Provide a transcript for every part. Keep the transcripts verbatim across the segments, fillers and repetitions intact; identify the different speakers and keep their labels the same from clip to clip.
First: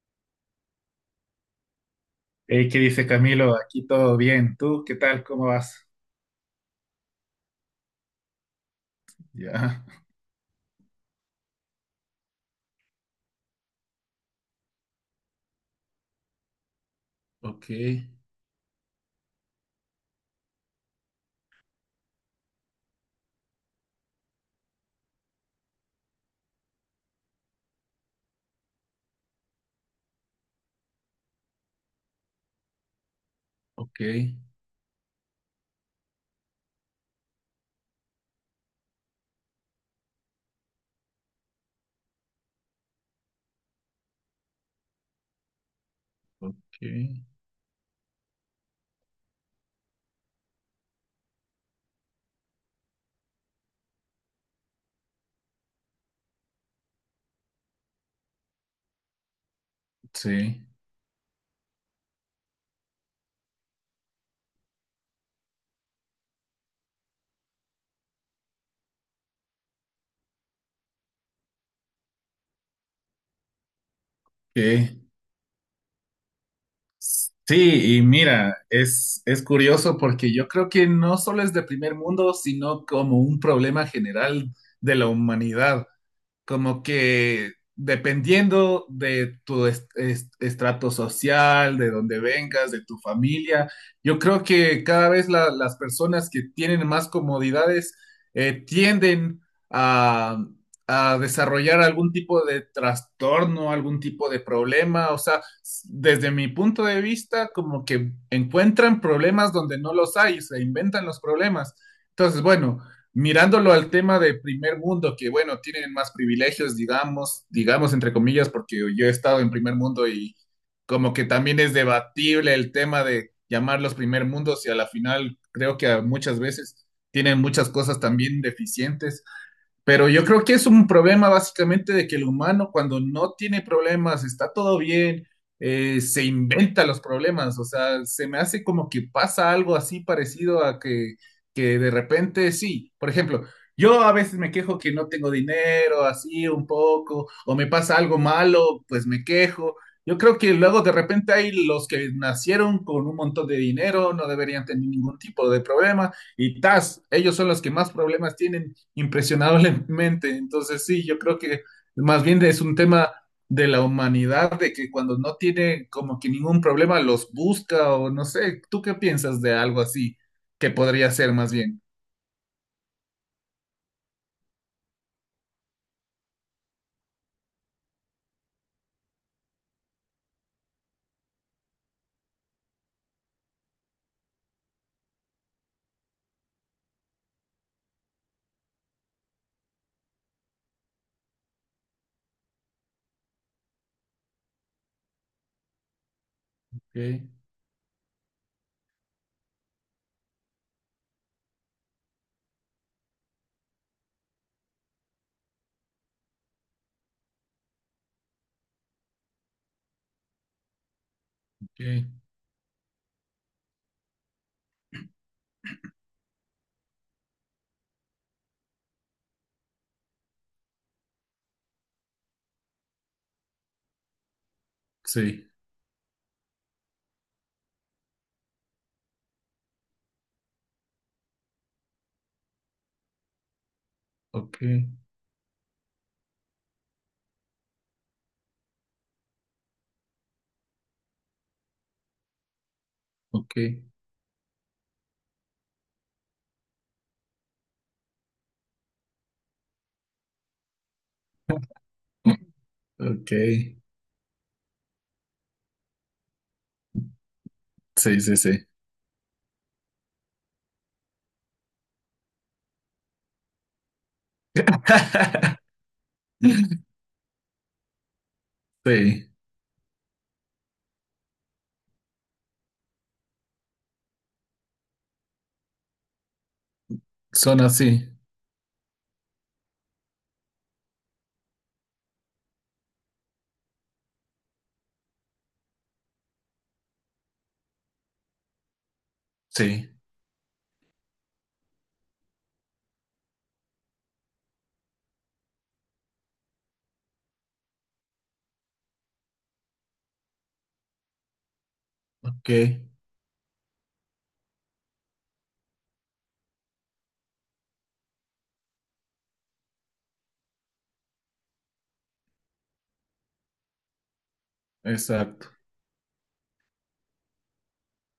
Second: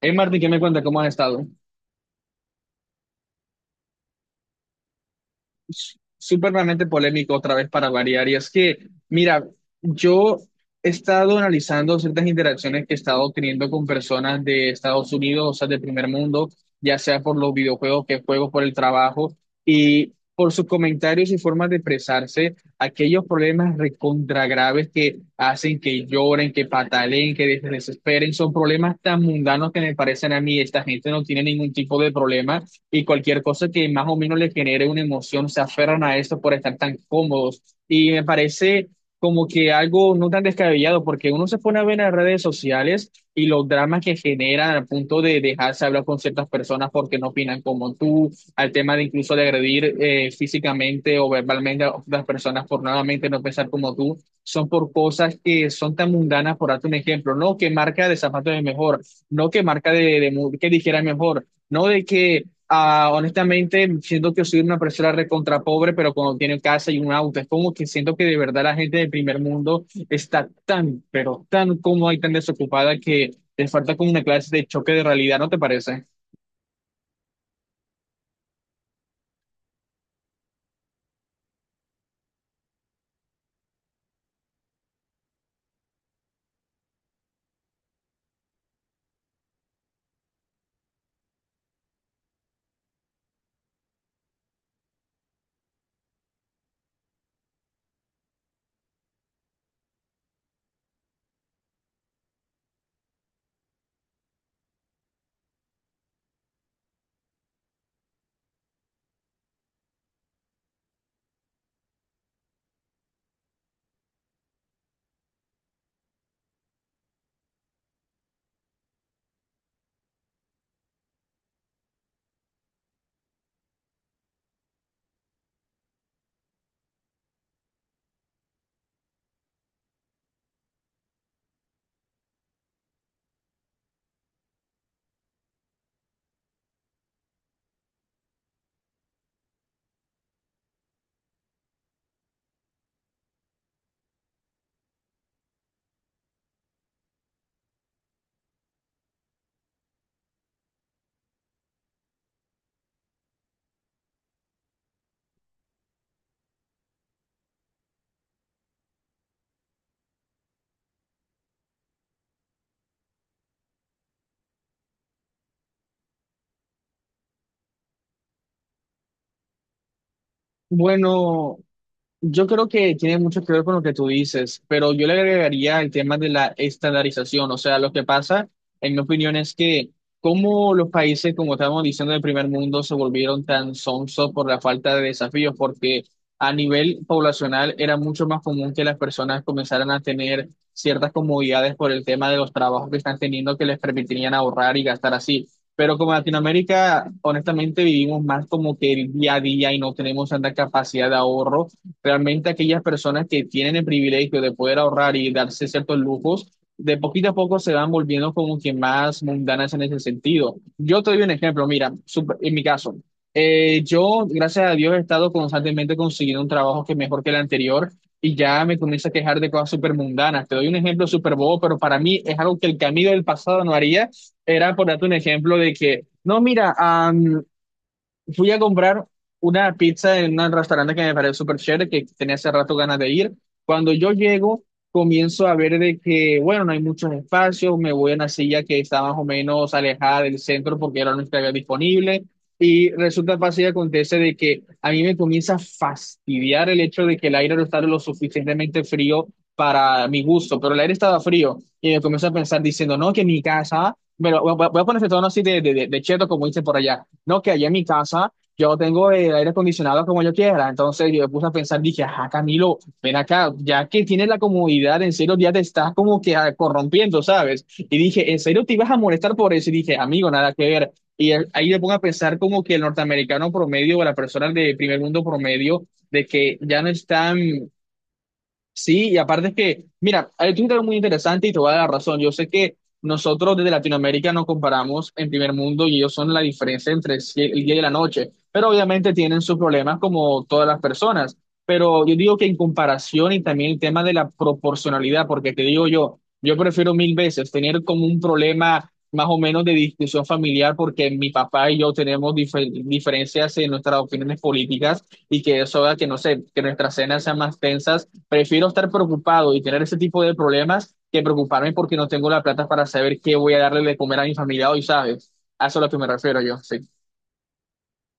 Speaker 1: Hey Martín, ¿qué me cuenta? ¿Cómo has estado?
Speaker 2: Hey, ¿qué dice Camilo? Aquí todo bien. ¿Tú qué tal? ¿Cómo vas?
Speaker 1: S- Súpermente polémico otra vez para variar. Y es que, mira,
Speaker 2: Ya,
Speaker 1: yo he estado analizando ciertas interacciones que he estado teniendo con personas de Estados Unidos, o sea, de primer mundo, ya sea por los
Speaker 2: ok,
Speaker 1: videojuegos que juego, por el trabajo, y por sus comentarios y formas de expresarse, aquellos problemas recontra graves que hacen que lloren, que pataleen, que des- desesperen, son problemas tan mundanos que me parecen a mí, esta gente no tiene ningún tipo de problema y cualquier cosa que
Speaker 2: ok,
Speaker 1: más o menos les genere una emoción, se aferran a esto por estar tan cómodos. Y me parece como que algo no tan descabellado, porque uno se pone a ver en las redes sociales y los dramas que generan al punto de dejarse hablar con ciertas
Speaker 2: ok.
Speaker 1: personas porque no opinan como tú, al tema de incluso de agredir eh, físicamente o verbalmente a otras personas por nuevamente no pensar como tú, son por cosas que son tan mundanas, por darte un ejemplo, no que marca de zapatos es mejor, no que marca de, de mu-
Speaker 2: Sí,
Speaker 1: que dijera es mejor, no de que Ah, honestamente, siento que soy una persona recontra pobre, pero cuando tiene casa y un auto, es como que siento que de verdad la gente del primer mundo está tan, pero tan cómoda y tan desocupada que les falta como una clase de choque
Speaker 2: ok.
Speaker 1: de realidad, ¿no te parece?
Speaker 2: Sí, y mira, es, es curioso porque yo creo que no solo es de primer mundo, sino como un problema general de la humanidad. Como que dependiendo de tu est- est- estrato social, de dónde vengas, de tu familia, yo creo que cada vez la- las personas que tienen más comodidades eh, tienden a, a desarrollar algún tipo de trastorno, algún tipo de problema, o sea, s- desde mi punto de vista, como que encuentran problemas donde no los hay, se inventan los problemas. Entonces, bueno, mirándolo al tema de primer mundo, que bueno, tienen más privilegios, digamos, digamos entre comillas, porque yo he estado en primer mundo y como que también es debatible el tema de llamarlos primer mundos, y a la final creo que a muchas veces tienen muchas cosas también deficientes, pero yo creo que es un problema básicamente de que el humano cuando no tiene problemas, está todo bien, eh, se inventa los problemas. O sea, se me hace como que pasa algo así parecido a que, que de repente sí. Por ejemplo, yo a veces me quejo que no tengo dinero, así un poco, o me pasa algo malo, pues me quejo. Yo creo que luego de repente hay los que nacieron con un montón de dinero, no deberían tener ningún tipo de problema, y tas, ellos son los que más problemas tienen impresionablemente. Entonces, sí, yo creo que más bien es un tema de la humanidad, de que cuando no tiene como que ningún problema los busca, o no sé, ¿tú qué piensas de algo así que podría ser más
Speaker 1: Bueno.
Speaker 2: bien?
Speaker 1: Yo creo que tiene mucho que ver con lo que tú dices, pero yo le agregaría el tema de la estandarización. O sea, lo que pasa, en mi opinión, es que como los países, como estábamos diciendo, del primer mundo se volvieron tan sonsos por la falta de desafíos, porque a nivel poblacional era mucho más común que las personas comenzaran a tener ciertas comodidades por el tema de los trabajos que están teniendo que les permitirían ahorrar y gastar así. Pero como Latinoamérica,
Speaker 2: Okay,
Speaker 1: honestamente, vivimos más como que el día a día y no tenemos tanta capacidad de ahorro. Realmente aquellas personas que tienen el privilegio de poder ahorrar y darse ciertos lujos, de poquito a poco se van volviendo como que más mundanas en ese sentido. Yo te doy un ejemplo, mira,
Speaker 2: okay.
Speaker 1: sup- en mi caso, eh, yo, gracias a Dios, he estado constantemente consiguiendo un trabajo que es mejor que el anterior y ya me comienzo a quejar de cosas súper mundanas. Te doy un ejemplo súper bobo, pero para mí es algo que el camino del pasado no haría. Era por darte un
Speaker 2: Sí,
Speaker 1: ejemplo de que, no, mira, fui a comprar una pizza en un restaurante que me pareció súper chévere, que tenía hace rato ganas de ir. Cuando yo llego,
Speaker 2: okay,
Speaker 1: comienzo a ver de que, bueno, no hay muchos espacios, me voy a una silla que está más o menos alejada del centro porque era la única que había disponible. Y resulta fácil y
Speaker 2: okay,
Speaker 1: acontece de que a mí me comienza a fastidiar el hecho de que el aire no está lo suficientemente frío para mi gusto, pero el aire estaba frío y me comienzo a pensar diciendo, no, que mi
Speaker 2: okay.
Speaker 1: casa, pero voy a voy a ponerse tono así de, de, de, de cheto, como dicen por allá no, que allá en mi
Speaker 2: Sí,
Speaker 1: casa
Speaker 2: sí, sí.
Speaker 1: yo tengo el aire acondicionado como yo quiera. Entonces yo me puse a pensar, dije, ajá, Camilo, ven acá, ya que tienes la comodidad, en serio ya te estás como que ah, corrompiendo, ¿sabes? Y dije, ¿en serio te ibas a
Speaker 2: Sí,
Speaker 1: molestar por eso? Y dije, amigo, nada que ver. Y el- ahí me pongo a pensar como que el norteamericano promedio o la persona de primer mundo promedio, de que ya no están.
Speaker 2: son así,
Speaker 1: Sí, y aparte es que, mira, hay un algo muy interesante y te voy a dar la razón. Yo sé que nosotros desde Latinoamérica nos comparamos en primer mundo y ellos son la diferencia entre el sie- el día y la noche, pero obviamente tienen sus
Speaker 2: sí,
Speaker 1: problemas como todas las personas. Pero yo digo que en comparación y también el tema de la proporcionalidad, porque te digo yo, yo prefiero mil veces tener como un problema más o menos de discusión familiar porque mi papá y yo tenemos
Speaker 2: ok,
Speaker 1: difer- diferencias en nuestras opiniones políticas y que eso haga que, no sé, que nuestras cenas sean más tensas. Prefiero estar preocupado y tener ese tipo de problemas que preocuparme porque no tengo la plata para saber qué voy a darle de comer a mi familia hoy, ¿sabes?
Speaker 2: exacto.
Speaker 1: A eso es lo que me refiero yo, sí.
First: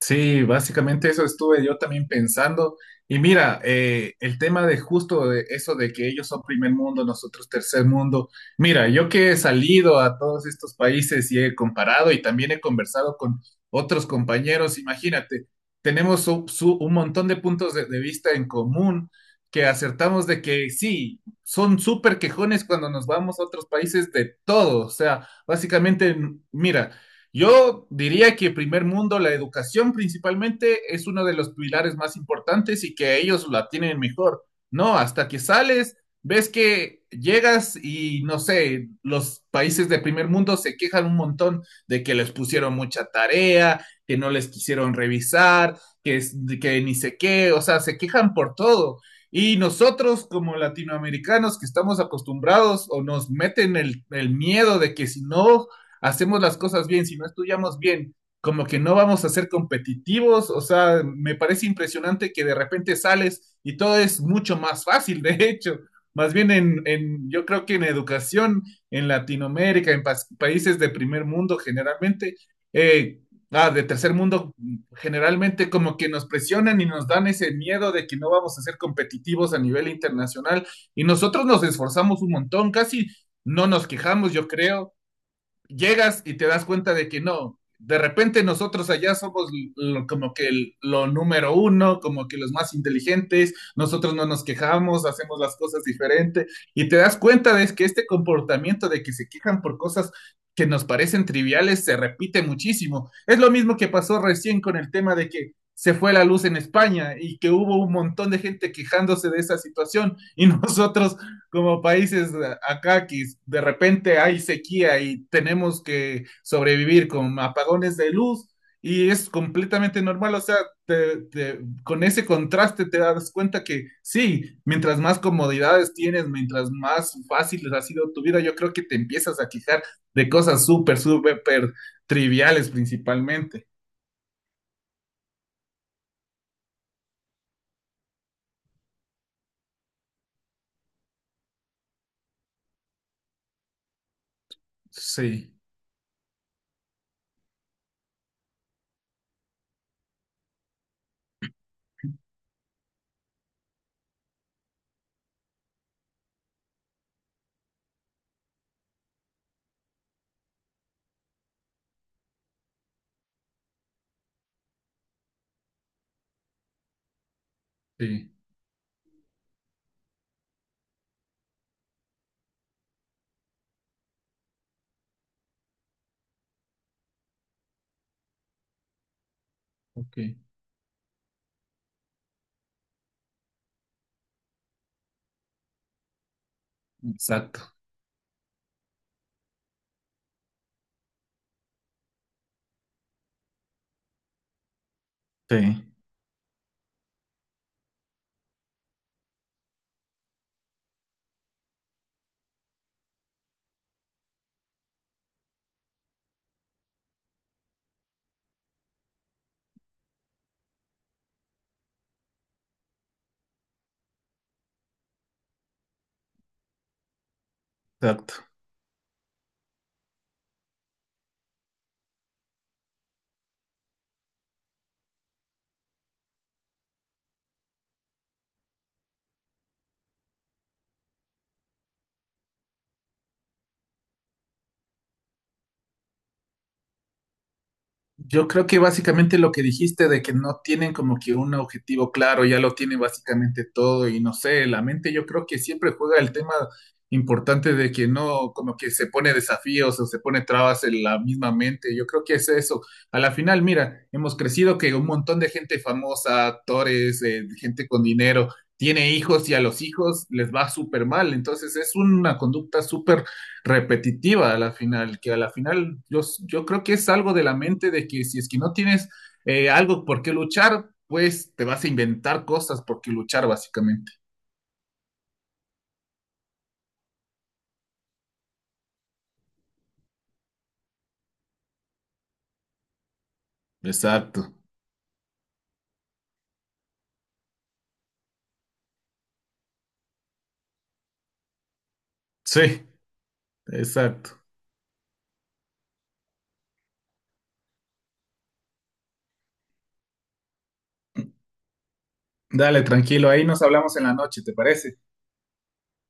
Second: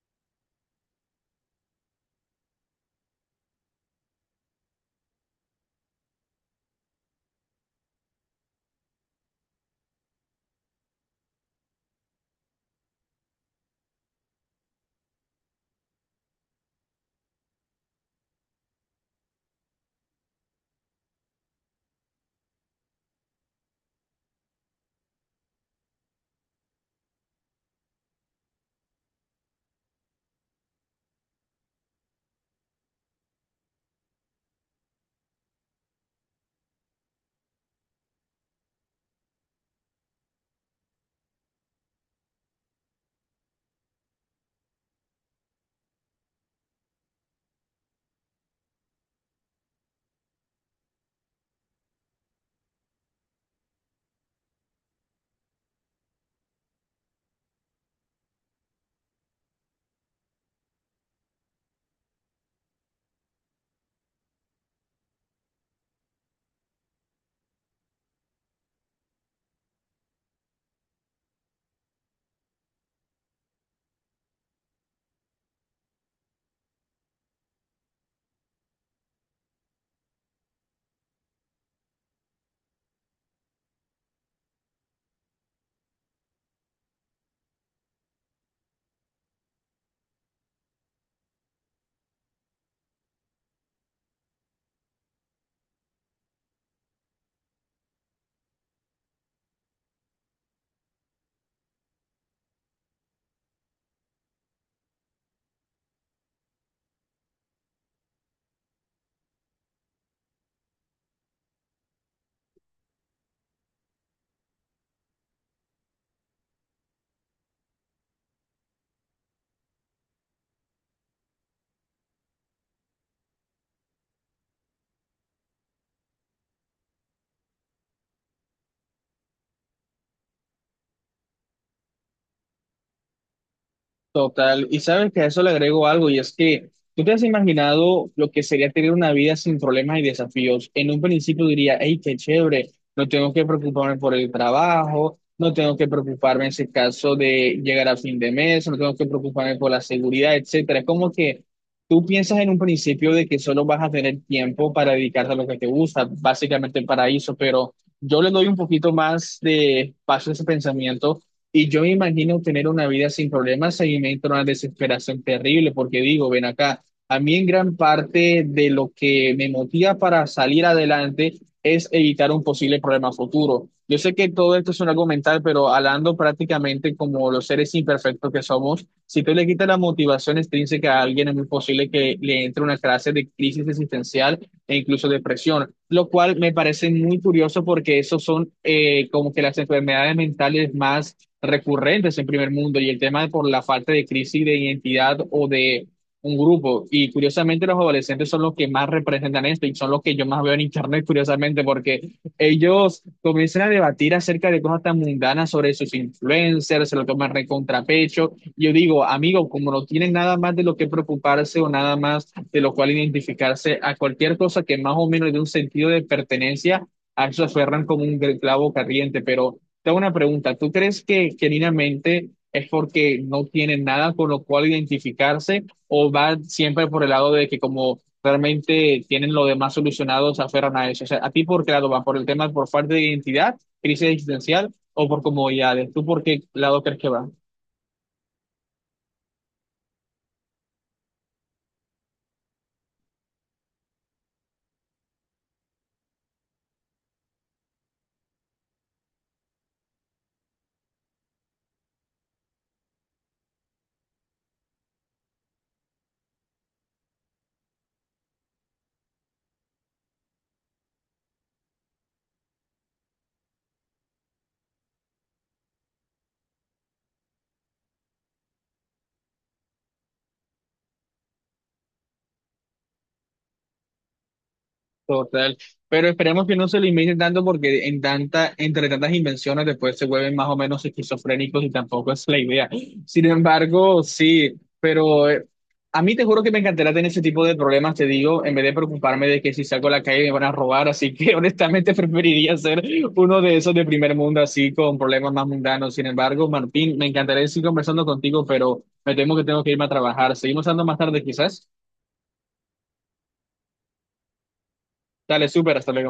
Speaker 2: Sí, básicamente eso estuve yo también pensando. Y mira, eh, el tema de justo de eso de que ellos son primer mundo, nosotros tercer mundo. Mira, yo que he salido a todos estos países y he comparado y también he conversado con otros compañeros, imagínate, tenemos su- su- un montón de puntos de, de vista en común que acertamos de que sí, son súper quejones cuando nos vamos a otros países de todo. O sea, básicamente, mira. Yo diría que primer mundo, la educación principalmente es uno de los pilares más importantes y que ellos la tienen mejor. No, hasta que sales, ves que llegas y no sé, los países de primer mundo se quejan un montón de que les pusieron mucha tarea, que no les quisieron revisar, que, es- que ni sé qué, o sea, se quejan por todo. Y nosotros como latinoamericanos que estamos acostumbrados, o nos meten el, el miedo de que si no hacemos las cosas bien, si no estudiamos bien, como que no vamos a ser competitivos, o sea, me parece impresionante que de repente sales y todo es mucho más fácil, de hecho. Más bien en, en yo creo que en educación, en Latinoamérica, en pa- países de primer mundo generalmente, eh, ah, de tercer mundo, generalmente como que nos presionan y nos dan ese miedo de que no vamos a ser competitivos a nivel internacional. Y nosotros nos esforzamos un montón, casi no nos quejamos, yo creo, llegas y te das cuenta de que no, de repente nosotros allá somos lo, como que el, lo número uno, como que los más inteligentes, nosotros no nos quejamos, hacemos las cosas diferentes, y te das cuenta de que este comportamiento de que se quejan por cosas que nos parecen triviales se repite muchísimo. Es lo mismo que pasó recién con el tema de que se fue la luz en España y que hubo un montón de gente quejándose de esa situación, y nosotros como países acá que de repente hay sequía y tenemos que sobrevivir con apagones de luz y es completamente normal, o sea, te, te- con ese contraste te das cuenta que sí, mientras más comodidades tienes, mientras más fácil ha sido tu vida, yo creo que te empiezas a quejar de cosas súper, súper triviales principalmente.
Speaker 1: Total, y sabes que a eso le agrego algo, y es que tú te has imaginado lo que sería tener una vida sin problemas y desafíos. En un principio diría, hey, qué chévere, no tengo que preocuparme por el trabajo,
Speaker 2: Sí,
Speaker 1: no tengo que preocuparme en ese caso de llegar a fin de mes, no tengo que preocuparme por la seguridad, etcétera. Es como que tú piensas en un principio de que solo vas a tener tiempo para dedicarte a lo que te gusta, básicamente el paraíso, pero yo le doy un poquito más de paso a ese pensamiento y yo me imagino tener una vida sin problemas, ahí me entra una desesperación terrible, porque digo, ven acá, a mí en gran
Speaker 2: sí,
Speaker 1: parte de lo que me motiva para salir adelante es evitar un posible problema futuro. Yo sé que todo esto es un algo mental, pero hablando prácticamente como los seres imperfectos que somos, si tú le quitas la
Speaker 2: ok,
Speaker 1: motivación extrínseca a alguien, es muy posible que le entre una clase de crisis existencial e incluso depresión, lo cual me parece muy curioso
Speaker 2: exacto.
Speaker 1: porque esos son eh, como que las enfermedades mentales más recurrentes en primer mundo y el tema por la falta de crisis de identidad o
Speaker 2: Sí,
Speaker 1: de un grupo. Y curiosamente los adolescentes son los que más representan esto y son los que yo más veo en internet, curiosamente, porque ellos comienzan a debatir acerca de cosas tan mundanas sobre sus influencers, se lo toman re contrapecho. Yo digo, amigo, como no tienen nada más de lo que preocuparse o nada más de lo cual identificarse a cualquier cosa que más o menos de un sentido de pertenencia, a eso se aferran como un
Speaker 2: exacto.
Speaker 1: clavo caliente, pero te hago una pregunta. ¿Tú crees que genuinamente es porque no tienen nada con lo cual identificarse o va siempre por el lado de que como realmente tienen lo demás solucionado, se aferran a eso? O sea, ¿a ti por qué lado va? ¿Por el tema por falta de identidad, crisis existencial o por comodidades? ¿Tú por qué lado crees que va?
Speaker 2: Yo creo que básicamente lo que dijiste de que no tienen como que un objetivo claro, ya lo tienen básicamente todo, y no sé, la mente yo creo que siempre juega el tema importante de que no, como que se pone desafíos o se pone trabas en la misma mente, yo creo que es eso. A la final, mira, hemos crecido que un montón de gente famosa, actores, eh, gente con dinero, tiene hijos y a los hijos les va súper mal, entonces es una conducta súper repetitiva a la final, que a la final yo, yo creo que es algo de la mente de que si es que no tienes eh, algo por qué luchar, pues te vas a inventar cosas por qué luchar básicamente.
Speaker 1: Total, pero esperemos que no se limiten tanto porque en tanta, entre tantas invenciones después se vuelven más o menos esquizofrénicos y tampoco es la idea. Sin embargo, sí,
Speaker 2: Exacto.
Speaker 1: pero eh, a mí te juro que me encantaría tener ese tipo de problemas, te digo, en vez de preocuparme de que si salgo a la calle me van a robar, así que honestamente preferiría ser
Speaker 2: Sí,
Speaker 1: uno de esos de primer
Speaker 2: exacto.
Speaker 1: mundo así con problemas más mundanos. Sin embargo, Martín, me encantaría seguir conversando contigo, pero me temo que tengo que irme a trabajar. Seguimos hablando más tarde quizás.
Speaker 2: Dale, tranquilo, ahí nos hablamos en la noche, ¿te parece?
Speaker 1: Dale, súper, hasta luego.